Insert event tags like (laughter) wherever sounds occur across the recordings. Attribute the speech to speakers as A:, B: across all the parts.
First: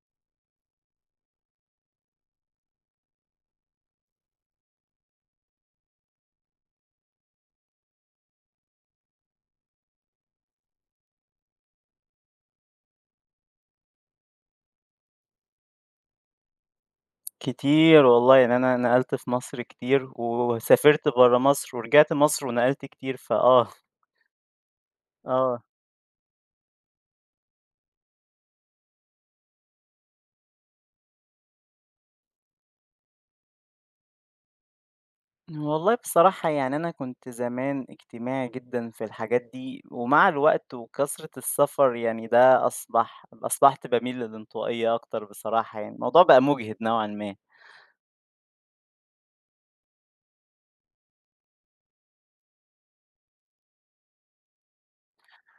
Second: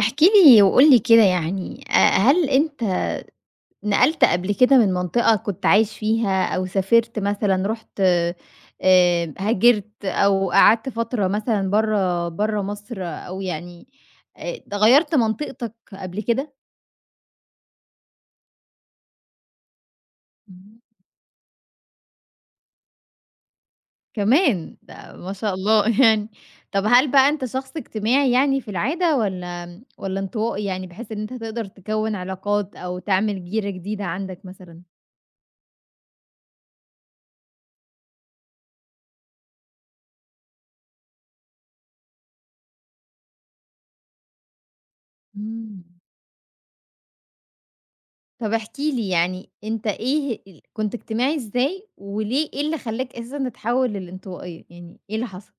A: احكِ لي وقُل لي كده يعني هل أنت نقلت قبل كده من منطقة كنت عايش فيها أو سافرت مثلًا رُحت هاجرت أو قعدت فترة مثلًا برّه مصر أو يعني د غيّرت منطقتك قبل كده؟
B: كتير والله، يعني أنا نقلت في مصر كتير،
A: إمم.
B: وسافرت برّه مصر، ورجعت مصر ونقلت كتير،
A: كمان! ده ما شاء
B: آه.
A: الله (laughs) يعني. طب هل بقى أنت شخص اجتماعي يعني في العادة والّا انطوائي يعني بحيث إن أنت تقدر تكوّن علاقات أو تعمل جيرة جديدة عندك مثلًا؟
B: والله بصراحة يعني أنا كنت زمان اجتماعي جدًا في الحاجات دي، ومع الوقت وكثرة السفر يعني ده أصبحت باميل للانطوائية أكتر بصراحة
A: إمم.
B: يعني، الموضوع بقى مُجهِد نوعًا ما.
A: طب احكِ لي يعني أنت إيه كنت اجتماعي إزاي، وليه إيه اللي خلّاك أساسًا تتحوّل للانطوائية، يعني إيه اللي حصل؟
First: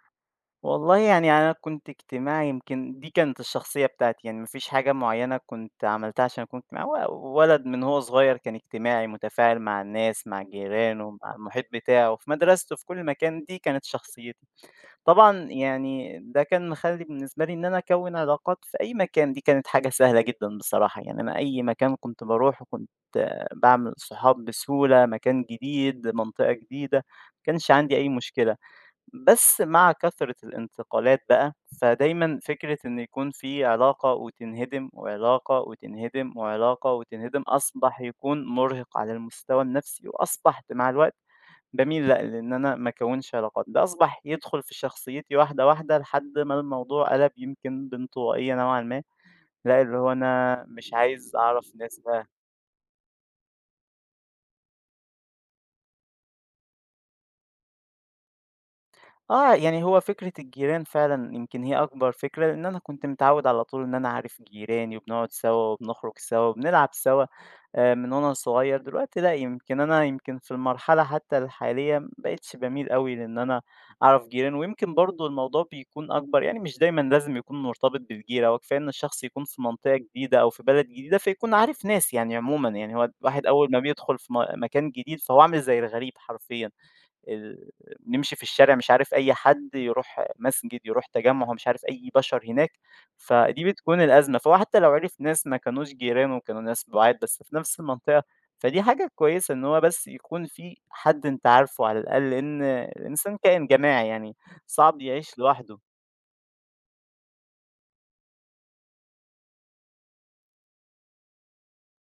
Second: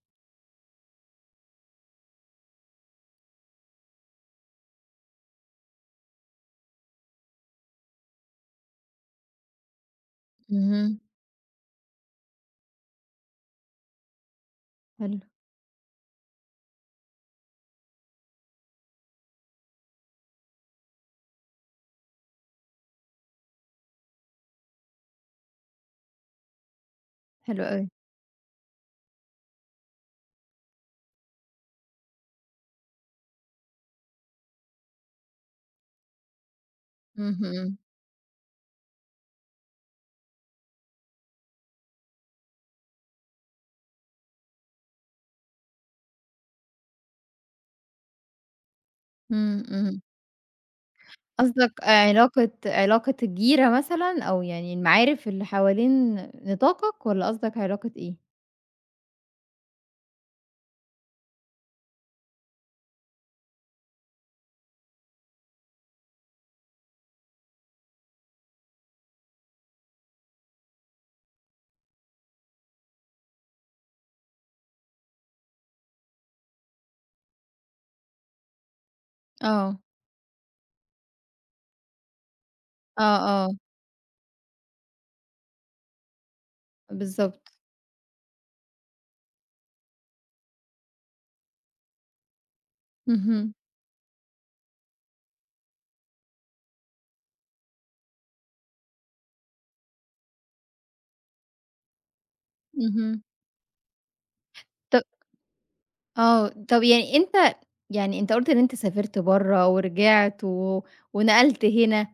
B: والله يعني أنا كنت اجتماعي يمكن دي كانت الشخصية بتاعتي، يعني ما فيش حاجة معيّنة كنت عملتها عشان أكون اجتماعي، هو ولد من هو صغير كان اجتماعي متفاعل مع الناس، مع
A: اهم.
B: جيرانه، مع المحيط بتاعه، في مدرسته، في كل مكان، دي كانت شخصيتي.
A: حلو.
B: طبعًا يعني ده كان مخلّي بالنسبة لي إن أنا أكوّن علاقات في أي مكان، دي كانت حاجة سهلة جدًا بصراحة، يعني أنا أي مكان كنت باروحه كنت باعمل صحاب بسهولة، مكان جديد، منطقة جديدة، ما
A: حلو
B: كانش
A: أوي.
B: عندي أي مشكلة. بس مع كثرة الانتقالات بقى، فدايمًا فكرة إن يكون في علاقة وتنهدم، وعلاقة وتنهدم، وعلاقة وتنهدم،
A: اهم،
B: أصبح يكون مرهق على المستوى النفسي، وأصبحت مع الوقت باميل لأ، لإن أنا ما أكوّنش علاقات، ده أصبح يدخل في شخصيتي واحدة، واحدة، لحد ما الموضوع قَلَب يمكن بانطوائية نوعًا ما،
A: إمم،
B: لأ اللي
A: إمم.
B: هو أنا مش عايز أعرف
A: قصدك
B: ناس بقى
A: علاقة الجيرة مثلًا أو يعني المعارف اللي حوالين نطاقك والّا قصدك علاقة إيه؟
B: يعني هو فكرة الجيران فعلًا يمكن هي أكبر فكرة، لإن أنا كنت متعوّد على طول إن أنا عارف جيراني وبنقعد سوا وبنخرج سوا وبنلعب سوا من وأنا صغير، دلوقتي لأ، يمكن أنا يمكن في المرحلة حتى الحالية ما بقيتش باميل أوي لإن أنا أعرف جيراني، ويمكن برضه الموضوع بيكون أكبر يعني مش دايمًا لازم يكون مرتبط بالجيرة، هو كفاية إن الشخص يكون في
A: آه،
B: منطقة جديدة أو في بلد جديدة فيكون عارف ناس يعني عمومًا، يعني هو
A: آه،
B: الواحد
A: آه.
B: أول ما بيدخل في مكان جديد فهو عامل زي الغريب حرفيًا.
A: بالضبط.
B: ال نمشي في الشارع مش عارف أي حد، يروح مسجد، يروح تجمُّع، هو مش عارف أي بشر هناك،
A: اهم،
B: فدي بتكون الأزمة. فهو حتى لو عرف ناس ما كانوش جيرانه، كانوا ناس بُعاد بس في نفس المنطقة، فدي حاجة كويسة إن هو بس يكون في حد أنت عارفه على الأقل، لإن
A: اهم.
B: الإنسان كائن جماعي يعني صعب يعيش لوحده.
A: آه، طب يعني أنت قُلت إن أنت سافرت برّه ورجعت ونقلت هنا،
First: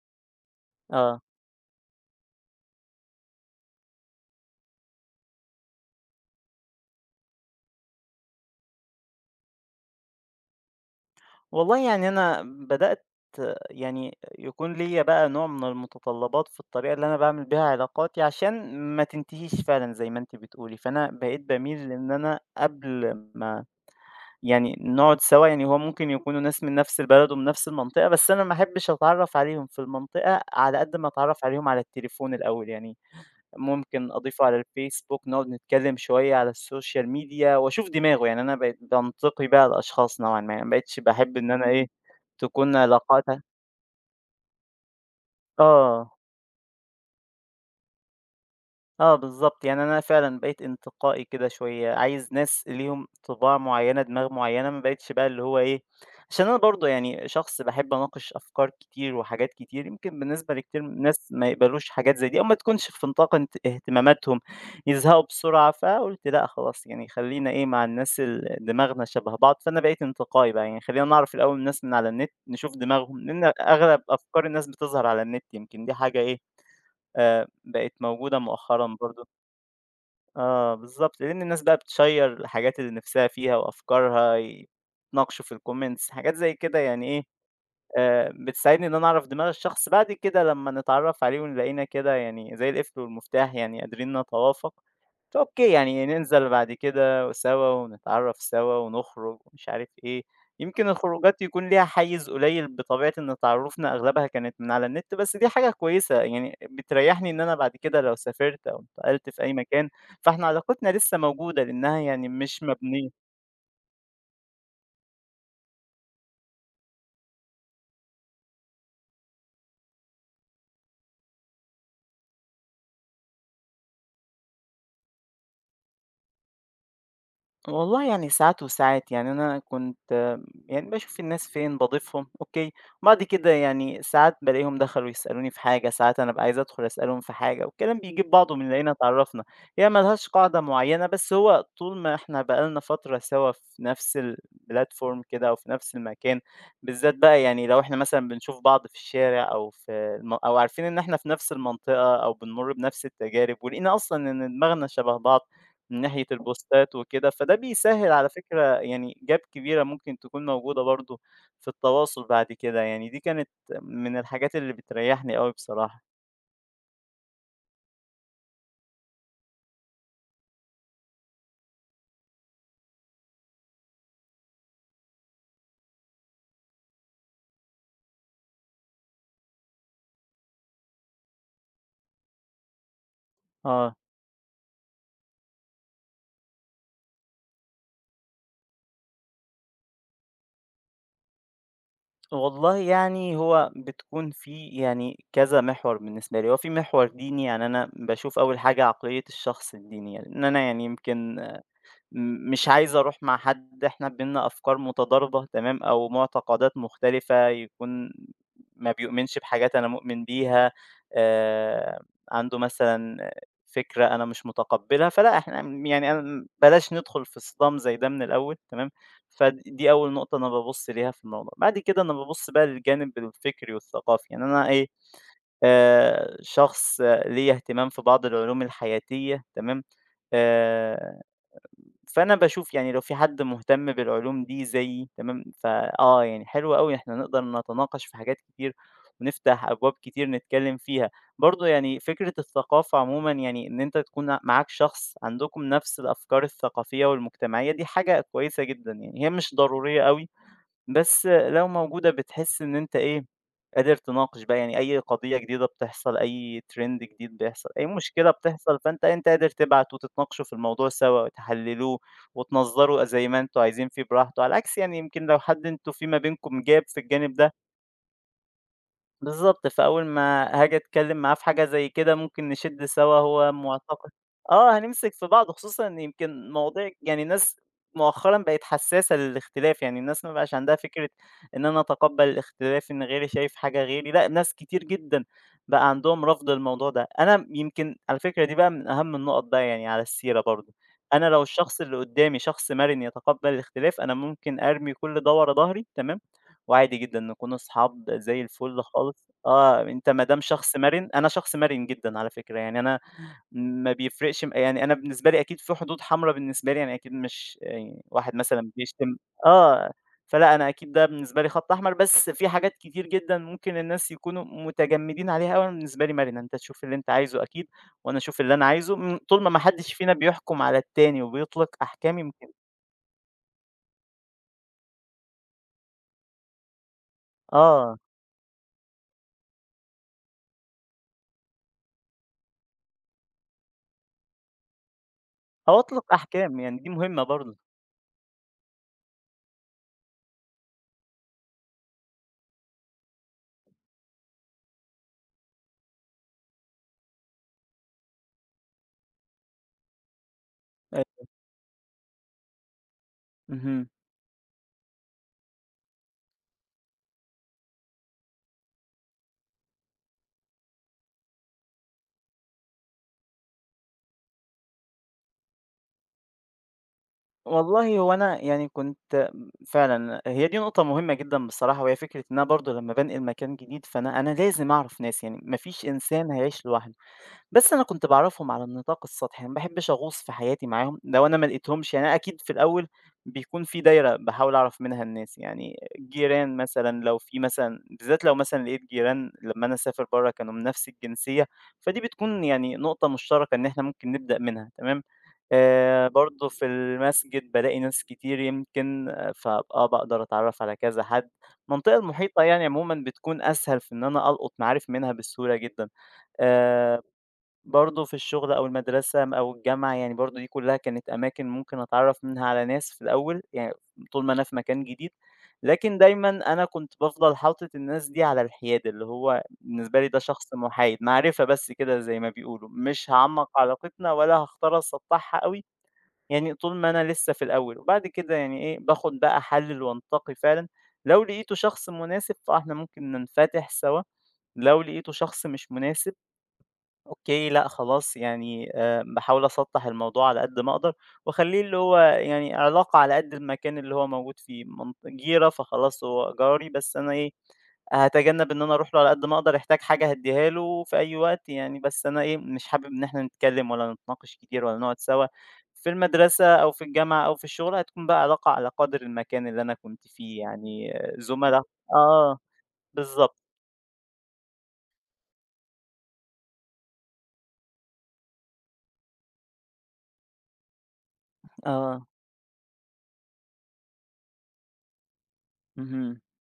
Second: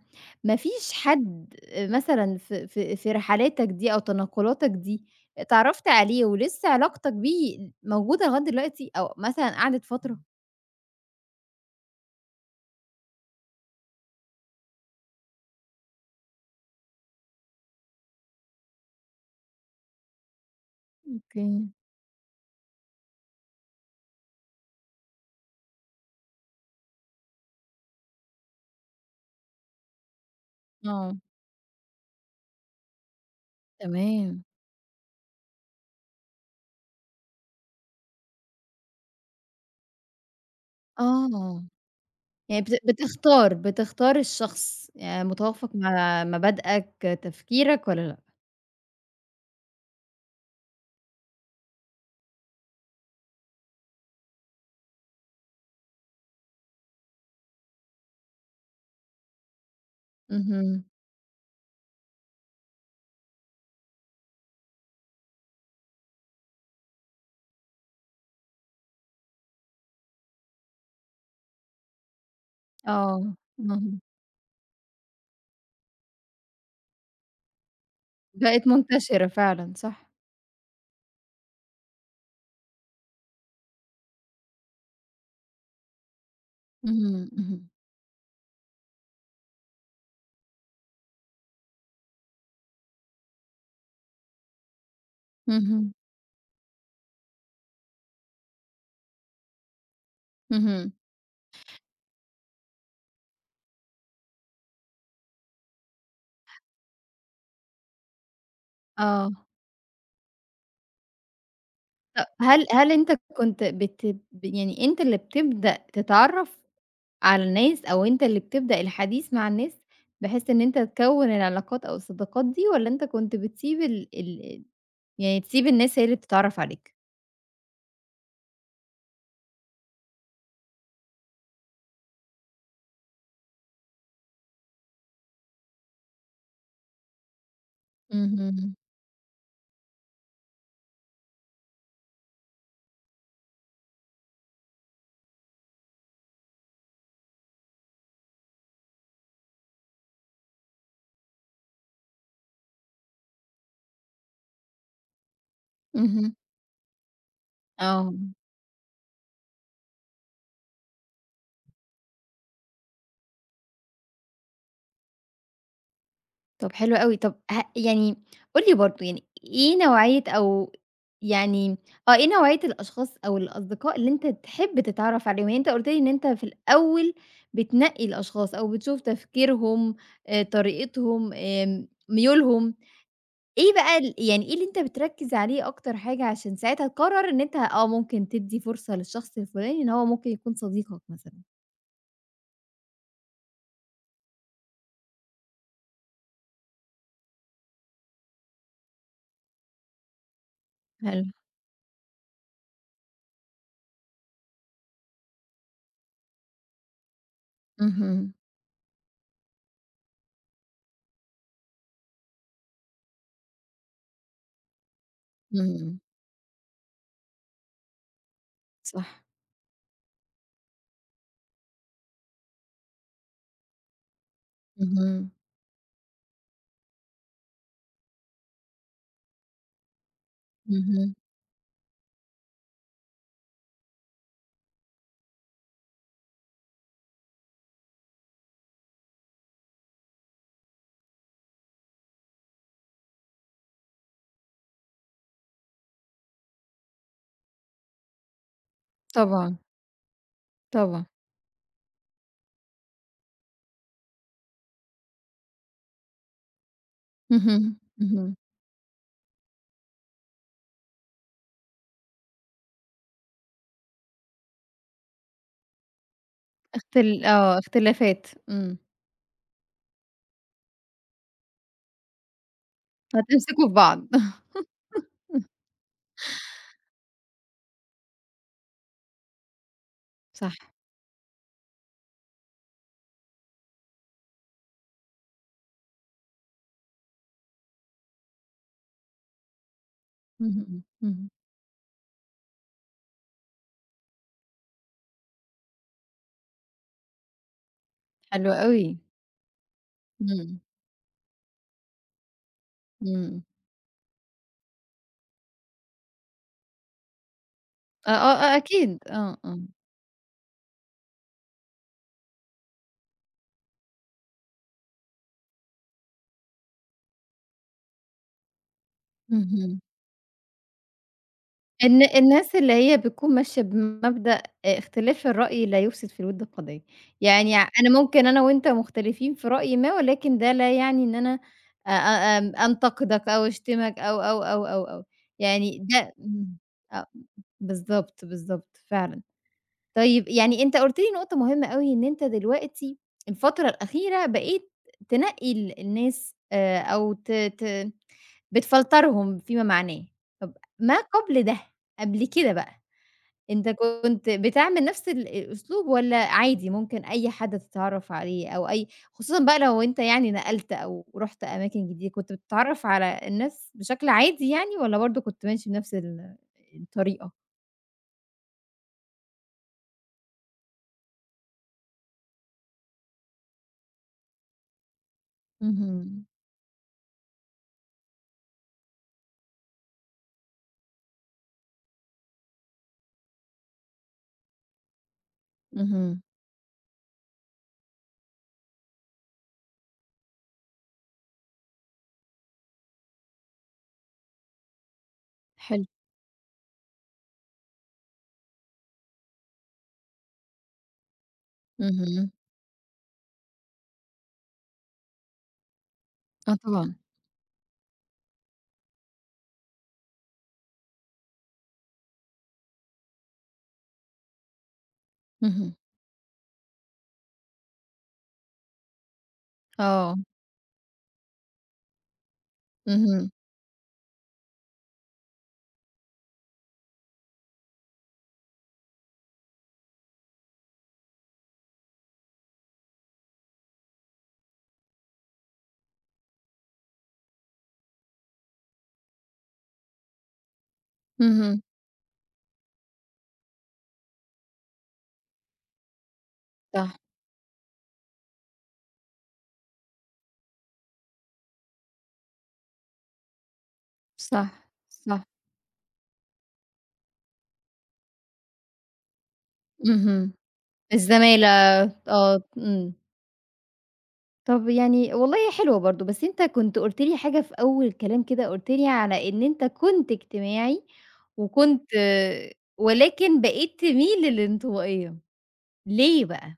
A: ما فيش
B: آه.
A: حد مثلًا في رحلاتك دي أو تنقلاتك دي اتعرّفت عليه ولسه علاقتك بيه موجودة لغاية دلوقتي أو مثلًا قعدت فترة؟
B: والله يعني أنا بدأت يعني يكون ليّا بقى نوع من المتطلبات في الطريقة اللي أنا باعمل بيها علاقاتي عشان ما تنتهيش فعلًا زي ما أنتِ بتقولي، فأنا بقيت
A: أوكي،
B: باميل إن أنا قبل ما يعني نقعد سوا يعني هو ممكن يكونوا ناس من نفس البلد ومن نفس المنطقة، بس أنا ما احبش أتعرّف عليهم في المنطقة على قد ما
A: آه،
B: أتعرّف عليهم على التليفون الأول، يعني ممكن
A: تمام.
B: أضيفه على الفيسبوك، نقعد نتكلّم شوية على السوشيال ميديا وأشوف دماغه، يعني أنا بقيت بانتقي بقى الأشخاص نوعًا ما، يعني ما بقيتش باحب إن
A: آه،
B: أنا إيه،
A: يعني
B: تكون
A: بت
B: علاقاتها
A: بتختار بتختار الشخص، يعني متوافق
B: آه.
A: مع مبادئك، تفكيرك والّا لأ؟
B: آه بالضبط، يعني أنا فعلًا بقيت انتقائي كده شوية، عايز ناس ليهم طباع معيّنة، دماغ معيّنة، ما بقيتش بقى اللي هو إيه عشان أنا برضه يعني شخص باحب أناقش أفكار كتير وحاجات كتير، يمكن بالنسبة لكتير
A: اهم،
B: ناس ما يقبلوش حاجات زي دي أو ما تكونش في نطاق انت اهتماماتهم، يزهقوا بسرعة، فقُلت لأ خلاص يعني خلّينا إيه مع الناس دماغنا شبه بعض، فأنا بقيت انتقائي بقى، يعني خلّينا نعرف الأول الناس من على النت، نشوف
A: آه،
B: دماغهم، لإن
A: اهم.
B: أغلب أفكار الناس بتظهر على النت، يمكن دي حاجة إيه بقت موجودة
A: بقت
B: مؤخرًا
A: منتشرة
B: برضه.
A: فعلًا، صح.
B: آه بالضبط، لإن الناس بقى بتشيّر الحاجات اللي نِفْسها فيها وأفكارها، يتناقشوا في الcomments حاجات زي كده يعني إيه،
A: اهم، اهم،
B: آآ بتساعدني إن أنا أعرف دماغ الشخص، بعد كده لمّا نتعرّف عليه ونلاقينا كده يعني زي القفل والمفتاح يعني قادرين نتوافق أوكي،
A: اهم،
B: يعني ننزل بعد كده سوا ونتعرّف سوا ونخرج ومش عارف إيه، يمكن
A: اهم،
B: الخروجات يكون ليها حيّز قليّل بطبيعة إن تعارفنا أغلبها كانت من على النت، بس دي حاجة كويسة، يعني بتريّحني إن أنا بعد كده لو سافرت أو انتقلت
A: آه.
B: في أي مكان، فإحنا علاقتنا لسه موجودة لإنها يعني مش
A: هل أنت
B: مبنية
A: كنت بت ب يعني أنت اللي بتبدأ تتعرّف على الناس أو أنت اللي بتبدأ الحديث مع الناس، بحيث إن أنت تكوّن العلاقات أو الصداقات دي، والّا أنت كنت بتسيب ال يعني تسيب الناس هي اللي بتتعرّف عليك؟
B: والله يعني ساعات وساعات، يعني أنا كنت يعني باشوف الناس فين، باضيفهم أوكي، وبعد كده يعني ساعات بالاقيهم دخلوا يسألوني في حاجة، ساعات أنا بابقى عايز أدخل أسألهم في حاجة، والكلام بيجيب بعضه
A: اهم،
B: بنلاقينا اتعرّفنا، هي ما لهاش قاعدة معيّنة، بس هو طول ما إحنا بقى لنا فترة سوا في نفس الplatform كده أو في نفس المكان، بالذات بقى يعني لو إحنا مثلًا بنشوف بعض في الشارع أو في أو عارفين إن إحنا في نفس المنطقة أو بنمُر بنفس التجارب، ولقينا أصلًا إن دماغنا شبه بعض. من ناحية
A: اهم،
B: البوستات وكده، فده بيسهّل
A: آه.
B: على فكرة يعني gap كبيرة ممكن تكون موجودة برضه في التواصل بعد كده، يعني دي كانت من الحاجات اللي بتريّحني أوي بصراحة.
A: طب حلو أوي. طب يعني قُل لي برضه يعني يعني إيه نوعية الأشخاص أو الأصدقاء اللي أنت تحب تتعرّف عليهم؟ يعني أنت قُلت لي إن أنت في الأول بتنقّي الأشخاص أو بتشوف تفكيرهم، طريقتهم، ميولهم، إيه
B: آه،
A: بقى يعني إيه اللي أنت بتركّز عليه أكتر حاجة عشان ساعتها تقرّر إن أنت آه، ممكن تدّي فرصة للشخص الفُلاني إن هو ممكن يكون صديقك مثلًا؟
B: والله يعني هو بتكون في يعني كذا محور بالنسبة لي، هو في محور ديني، يعني أنا باشوف أول حاجة عقلية الشخص الدينية، لإن أنا يعني
A: حلو.
B: يمكن مش عايز أروح مع حد إحنا بيننا أفكار متضاربة تمام، أو معتقدات مختلفة، يكون
A: اهم،
B: ما بيؤمنش بحاجات أنا مؤمن بيها، آآ، عنده مثلًا فكرة أنا مش متقبلها، فلأ إحنا
A: إمم،
B: يعني أنا بلاش ندخل في صِدام زي ده من الأول تمام،
A: صح،
B: فدي أول نقطة أنا بابُص ليها في الموضوع. بعد كده أنا بابُص بقى للجانب الفكري والثقافي، يعني أنا إيه،
A: اهم،
B: آآ، شخص ليّا اهتمام في بعض العلوم الحياتية تمام،
A: اهم،
B: آآ فأنا باشوف يعني لو في حد مهتم بالعلوم دي زيي تمام، يعني حلو أوي إحنا نقدر نتناقش في حاجات كتير، ونفتح أبواب كتير نتكلم فيها. برضه يعني فكرة الثقافة عمومًا يعني إن أنت تكون معاك شخص عندكم نفس الأفكار الثقافية والمجتمعية دي حاجة كويسة جدًا، يعني هي مش
A: طبعًا،
B: ضرورية أوي
A: طبعًا.
B: بس لو موجودة بتحس إن أنت إيه، قادر تناقش بقى، يعني أي قضية جديدة بتحصل، أي trend جديد بيحصل،
A: اهم،
B: أي مشكلة
A: اهم.
B: بتحصل، فأنت قادر تبعت وتتناقشوا في الموضوع سوا وتحللوه وتنظّروا زي ما أنتم عايزين فيه براحته، على عكس يعني يمكن لو حد أنتم في ما بينكم gap في الجانب ده
A: اختلافات. إمم.
B: بالضبط، فأول ما هاجي أتكلّم معاه في حاجة زي كده ممكن نشِد سوا، هو
A: هتمسكوا في بعض.
B: مُعتقد
A: (laughs)
B: آه، هنمسك في بعض، خصوصًا إن يمكن مواضيع يعني الناس مؤخرًا بقت حسّاسة للاختلاف، يعني الناس ما
A: صح،
B: بقاش عندها فكرة إن أنا أتقبّل الاختلاف، إن غيري شايف حاجة غيري، لأ، ناس كتير جدًا بقى عندهم رفض للموضوع ده. أنا يمكن على فكرة دي بقى من أهم النُقط بقى يعني على السيرة
A: اهم،
B: برضه،
A: إمم، اهم،
B: أنا لو الشخص اللي قُدّامي شخص مَرِن يتقبّل الاختلاف، أنا ممكن أرمي كل ده ورا ضهري، تمام؟ وعادي جدًا نكون أصحاب زي
A: حلو
B: الفل
A: أوي،
B: خالص آه، أنت ما دام
A: إمم،
B: شخص مرِن أنا شخص مرِن جدًا على فكرة، يعني أنا
A: إمم،
B: ما بيفرقش يعني أنا بالنسبة لي أكيد في حدود حمرا بالنسبة لي، يعني أكيد مش يعني
A: آه،
B: واحد
A: آه، آه،
B: مثلًا
A: أكيد،
B: بيشتم
A: آه، آه،
B: آه، فلأ أنا أكيد ده بالنسبة لي خط أحمر، بس في حاجات كتير جدًا ممكن الناس يكونوا متجمدين عليها أوي، أنا بالنسبة لي مرِنة، أنت تشوف اللي أنت عايزه أكيد، وأنا أشوف اللي أنا عايزه، طول ما ما
A: اهم.
B: حدش فينا بيحكم على التاني وبيطلق أحكام يمكن
A: الناس اللي هي بتكون ماشية بمبدأ اختلاف الرأي لا يفسد في الود قضية، يعني أنا
B: آه،
A: ممكن أنا وأنت مختلفين في رأي ما، ولكن ده لا يعني إن أنا أ أ آمم، أنتقدك أو أشتمك أو، يعني
B: أو
A: ده
B: أطلق
A: إمم،
B: أحكام يعني دي
A: آه،
B: مهمة برضه.
A: بالضبط، بالضبط، فعلًا. طيب يعني أنت قُلت لي نقطة مهمة أوي، إن أنت دلوقتي الفترة الأخيرة بقيت تنقّي الناس أو ت ت بتفلترهم فيما معناه، طب ما
B: أ
A: قبل ده، قبل كده بقى، أنت
B: اهم.
A: كنت بتعمل نفس الأسلوب والّا عادي ممكن أي حد تتعرّف عليه أو أي خصوصًا بقى لو أنت يعني نقلت أو رُحت أماكن جديدة، كنت بتتعرّف على الناس بشكل عادي يعني والّا برضه كنت ماشي بنفس الطريقة؟
B: والله هو أنا يعني كنت فعلًا هي دي نقطة مهمة جدًا بصراحة، وهي فكرة إن أنا برضه لمّا بانقل مكان جديد، فأنا أنا لازم أعرف ناس، يعني ما فيش
A: اهم،
B: إنسان هيعيش لوحده. بس أنا كنت باعرفهم على النطاق السطحي، أنا ما باحبش أغوص في حياتي معاهم، لو أنا ما لقيتهمش يعني أنا أكيد في الأول بيكون في دايرة باحاول أعرف منها الناس، يعني
A: اهم،
B: جيران مثلًا لو في مثلًا بالذات لو مثلًا لقيت جيران لمّا أنا أسافر برّه كانوا من نفس الجنسية، فدي بتكون يعني نقطة مشتركة إن إحنا ممكن نبدأ منها تمام،
A: حلو،
B: برضه في المسجد بالاقي ناس كتير يمكن آه، فأبقى باقدر أتعرف على كذا حد، المنطقة
A: اهم.
B: المحيطة يعني عمومًا بتكون أسهل في إن أنا ألقط معارف منها بسهولة جدًا.
A: آه طبعًا،
B: آآ برضه في الشغل أو المدرسة م أو الجامعة، يعني برضه دي كلّها كانت أماكن ممكن أتعرّف منها على ناس في الأول، يعني طول ما أنا في مكان جديد،
A: اهم،
B: لكن دايمًا أنا كنت بافضل حاطط الناس دي على الحياد، اللي هو بالنسبة لي
A: آه،
B: ده شخص محايد، معرفة بس كده زي ما بيقولوا، مش
A: اهم،
B: هاعمّق علاقتنا ولا هاختار أسطّحها أوي، يعني طول ما أنا لسه في الأول، وبعد كده يعني إيه، باخُد بقى أحلِّل وأنتقي فعلًا، لو لقيته شخص مناسب فإحنا ممكن ننفتح سوا، لو لقيته شخص مش مناسب أوكي، لأ خلاص يعني باحاول أسطّح الموضوع على قد ما أقدر،
A: اهم،
B: وأخلّيه اللي هو يعني علاقة على قد المكان اللي هو موجود فيه، منط جيرة فخلاص هو جاري
A: صح،
B: بس أنا إيه، هاتجنب إن أنا أروح له على قد ما أقدر، يحتاج حاجة هادّيها له في أي وقت يعني، بس أنا إيه، مش حابب إن إحنا نتكلّم ولا نتناقش كتير
A: صح،
B: ولا نقعد
A: صح،
B: سوا. في المدرسة أو في الجامعة أو في الشغل هتكون بقى علاقة على قدر المكان اللي أنا كنت
A: اهم.
B: فيه، يعني
A: الزمالة.
B: زملا آه،
A: آه، إمم.
B: بالضبط،
A: طب يعني والله حلوة برضه، بس أنت كنت قُلت لي حاجة في أول الكلام كده، قُلت لي على إن أنت كنت اجتماعي وكنت
B: آه،
A: ولكن بقيت تميل للانطوائية،
B: اهم.
A: ليه بقى؟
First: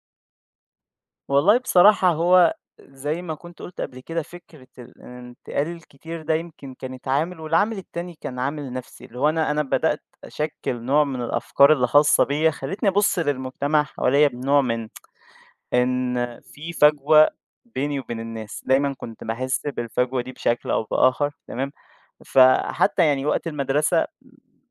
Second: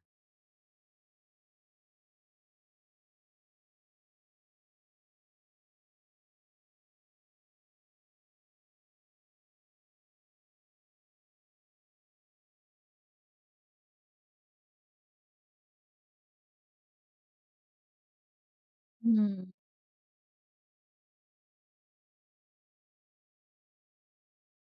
B: والله بصراحة هو زي ما كنت قُلت قبل كده فكرة الانتقال الكتير ده يمكن كانت عامل، والعامل التاني كان عامل نَفْسي، اللي هو أنا بدأت أشكِّل نوع من الأفكار اللي خاصة بيّا، خلّتني أبُص للمجتمع حواليّا بنوع من إن في فجوة بيني وبين الناس، دايمًا كنت
A: إمم،
B: باحس بالفجوة دي بشكل أو بآخر تمام، فحتى يعني وقت المدرسة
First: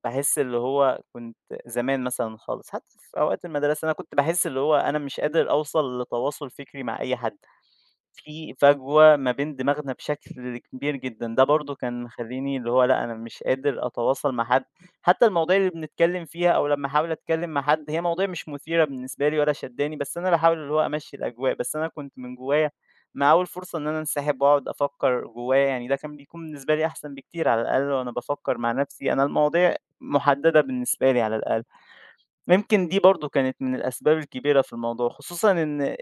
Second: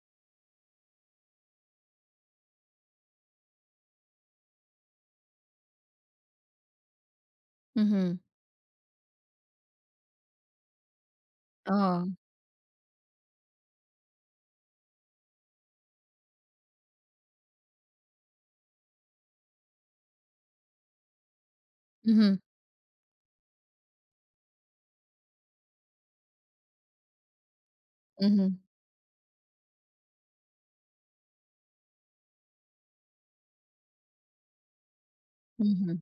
B: باحس اللي هو كنت زمان مثلًا خالص، حتى في أوقات المدرسة أنا كنت باحس اللي هو أنا مش قادر أوصل لتواصل فكري مع أي حد.
A: اهم،
B: في فجوة ما بين دماغنا بشكل كبير جدًا، ده برضه كان
A: آه،
B: مخلّيني اللي هو لأ، أنا مش قادر أتواصل مع حد، حتى المواضيع اللي بنتكلم فيها أو لمّا أحاول أتكلم مع حد، هي مواضيع مش مثيرة بالنسبة لي ولا شادّاني، بس أنا باحاول اللي هو أمشّي الأجواء، بس أنا كنت من
A: اهم،
B: جوايا مع أول فرصة إن أنا أنسحب وأقعد أفكّر جوايا، يعني ده كان بيكون بالنسبة لي أحسن بكتير على الأقل وأنا
A: اهم،
B: بافكّر مع نفسي، أنا المواضيع محددة بالنسبة لي على الأقل. يمكن دي برضه كانت من الأسباب الكبيرة في الموضوع، خصوصًا إن
A: اهم،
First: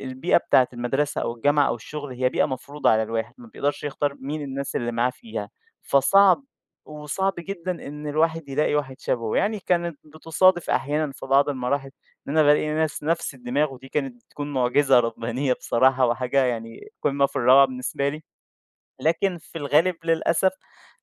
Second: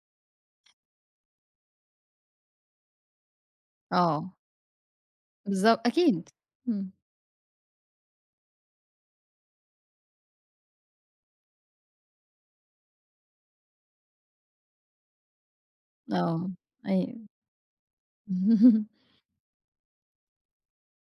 B: البيئة بتاعة المدرسة أو الجامعة أو الشغل هي بيئة مفروضة على الواحد، ما بيقدرش يختار
A: آه،
B: مين الناس اللي معاه فيها،
A: بالضبط أكيد،
B: فصعب
A: إمم،
B: وصعب جدًا إن الواحد يلاقي واحد شبهه، يعني كانت بتصادف أحيانًا في بعض المراحل إن أنا بالاقي ناس نفس الدماغ ودي كانت بتكون معجزة ربانية بصراحة وحاجة
A: آه،
B: يعني
A: أيوه.
B: قمة في الروعة بالنسبة لي.
A: (laughs)
B: لكن في الغالب للأسف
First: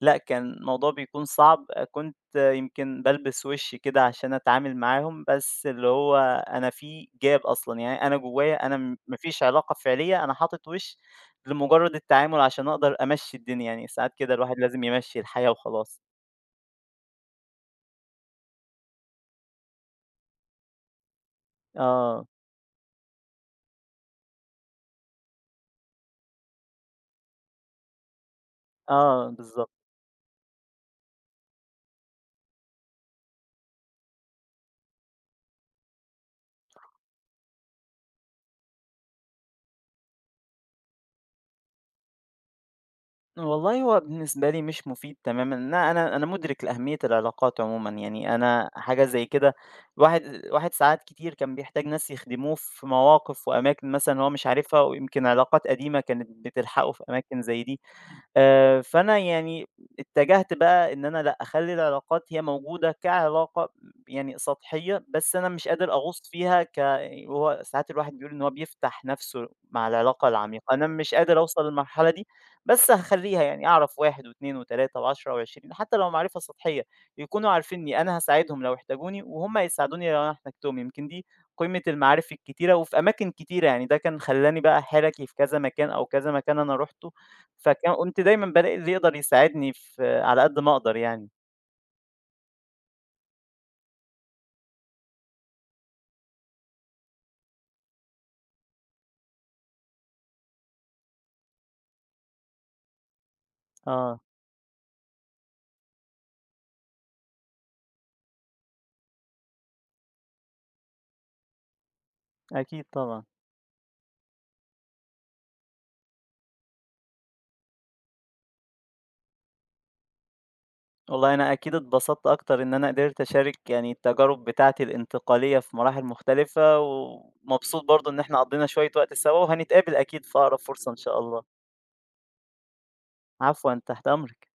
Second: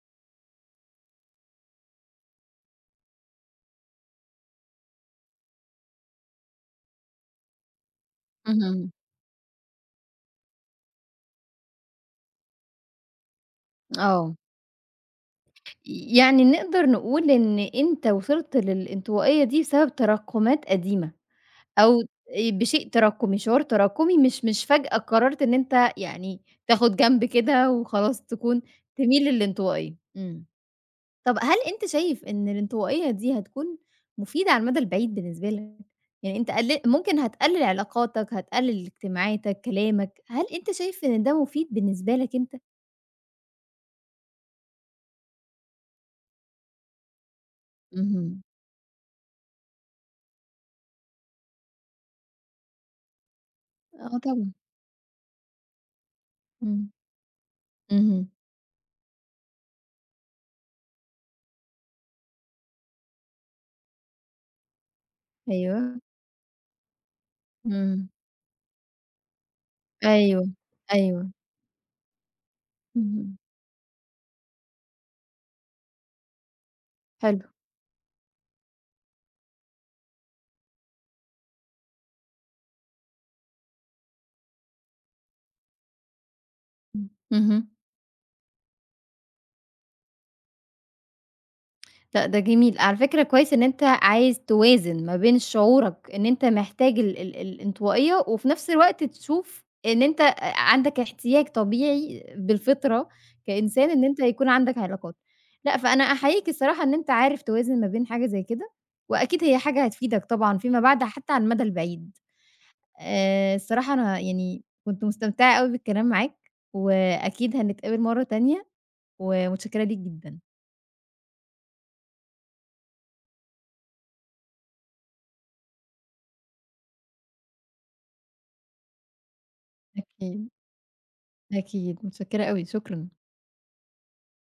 B: لأ، كان الموضوع بيكون صعب، كنت يمكن بالبس وشّي كده عشان أتعامل معاهم، بس اللي هو أنا في جاب أصلًا، يعني أنا جوايا أنا
A: اهم.
B: ما فيش علاقة فعلية، أنا حاطط وِش لمجرد التعامل عشان أقدر أمشّي الدنيا، يعني ساعات كده
A: آه.
B: الواحد لازم يمشّي الحياة وخلاص.
A: يعني نقدر نقول إن أنت وصلت للانطوائية دي بسبب تراكُمات قديمة أو
B: آه،
A: بشيء تراكُمي، شعور تراكُمي مش فجأة قررت إن أنت يعني تاخُد جنب كده وخلاص تكون تميل
B: آه، بالضبط.
A: للانطوائية. إمم. طب هل أنت شايف إن الانطوائية دي هتكون مفيدة على المدى البعيد بالنسبة لك؟ يعني أنت ممكن هتقلِّل علاقاتك، هتقلِّل اجتماعاتك، كلامك، هل أنت شايف إن ده مفيد بالنسبة لك أنت؟
B: والله هو بالنسبة لي مش مفيد تمامًا، إن أنا مُدرك لأهمية العلاقات عمومًا، يعني
A: اهم.
B: أنا حاجة زي كده الواحد ساعات كتير كان بيحتاج ناس يخدموه في مواقف وأماكن
A: آه
B: مثلًا هو مش
A: طبعًا.
B: عارفها، ويمكن علاقات قديمة كانت
A: إمم.
B: بتلحقه في أماكن زي دي.
A: اهم.
B: فأنا يعني اتجهت بقى إن أنا لأ، أخلّي العلاقات هي موجودة كعلاقة يعني سطحية، بس أنا مش قادر
A: أيوه.
B: أغوص فيها يعني هو ساعات
A: إمم.
B: الواحد بيقول إن هو بيفتح نفسه مع العلاقة
A: أيوه،
B: العميقة، أنا مش
A: أيوه.
B: قادر أوصل للمرحلة دي، بس
A: اهم.
B: هاخلّيها يعني أعرف 1 و2 و3 و10 و20 حتى لو معرفة سطحية،
A: حلو.
B: يكونوا عارفينّي، أنا هاساعدهم لو احتاجوني وهُم هيساعدوني لو أنا احتجتهم، يمكن دي قيمة المعارف الكتيرة وفي أماكن كتيرة، يعني ده كان خلّاني بقى حِرَكي في كذا مكان أو كذا مكان أنا
A: إمم.
B: رُحته
A: اهم.
B: فكان كنت دايمًا بالاقي اللي يقدر يساعدني في على قد ما أقدر يعني.
A: لأ، ده جميل. على فكرة كويس إن أنت عايز توازن ما بين شعورك إن أنت محتاج ال ال الانطوائية، وفي نفس الوقت تشوف إن أنت عندك احتياج طبيعي بالفطرة كإنسان إن أنت
B: آه،
A: يكون عندك علاقات. لأ، فأنا أحييك الصراحة إن أنت عارف توازن ما بين حاجة زي كده، وأكيد هي حاجة هتفيدك طبعًا فيما بعد حتى على المدى البعيد.
B: أكيد طبعًا.
A: الصراحة أنا يعني كنت مستمتعة أوي بالكلام معاك، وأكيد هنتقابل مرّة تانية، ومتشكرة ليك جدًا.
B: والله أنا أكيد اتبسطت أكتر إن أنا قدرت أشارك يعني التجارب بتاعتي الانتقالية في مراحل مختلفة، ومبسوط برضه إن إحنا قضينا شوية وقت سوا، وهنتقابل أكيد في
A: أكيد،
B: أقرب فرصة إن شاء الله.
A: أكيد، متشكرة أوي، شكرًا.
B: عفوًا، تحت أمرِك.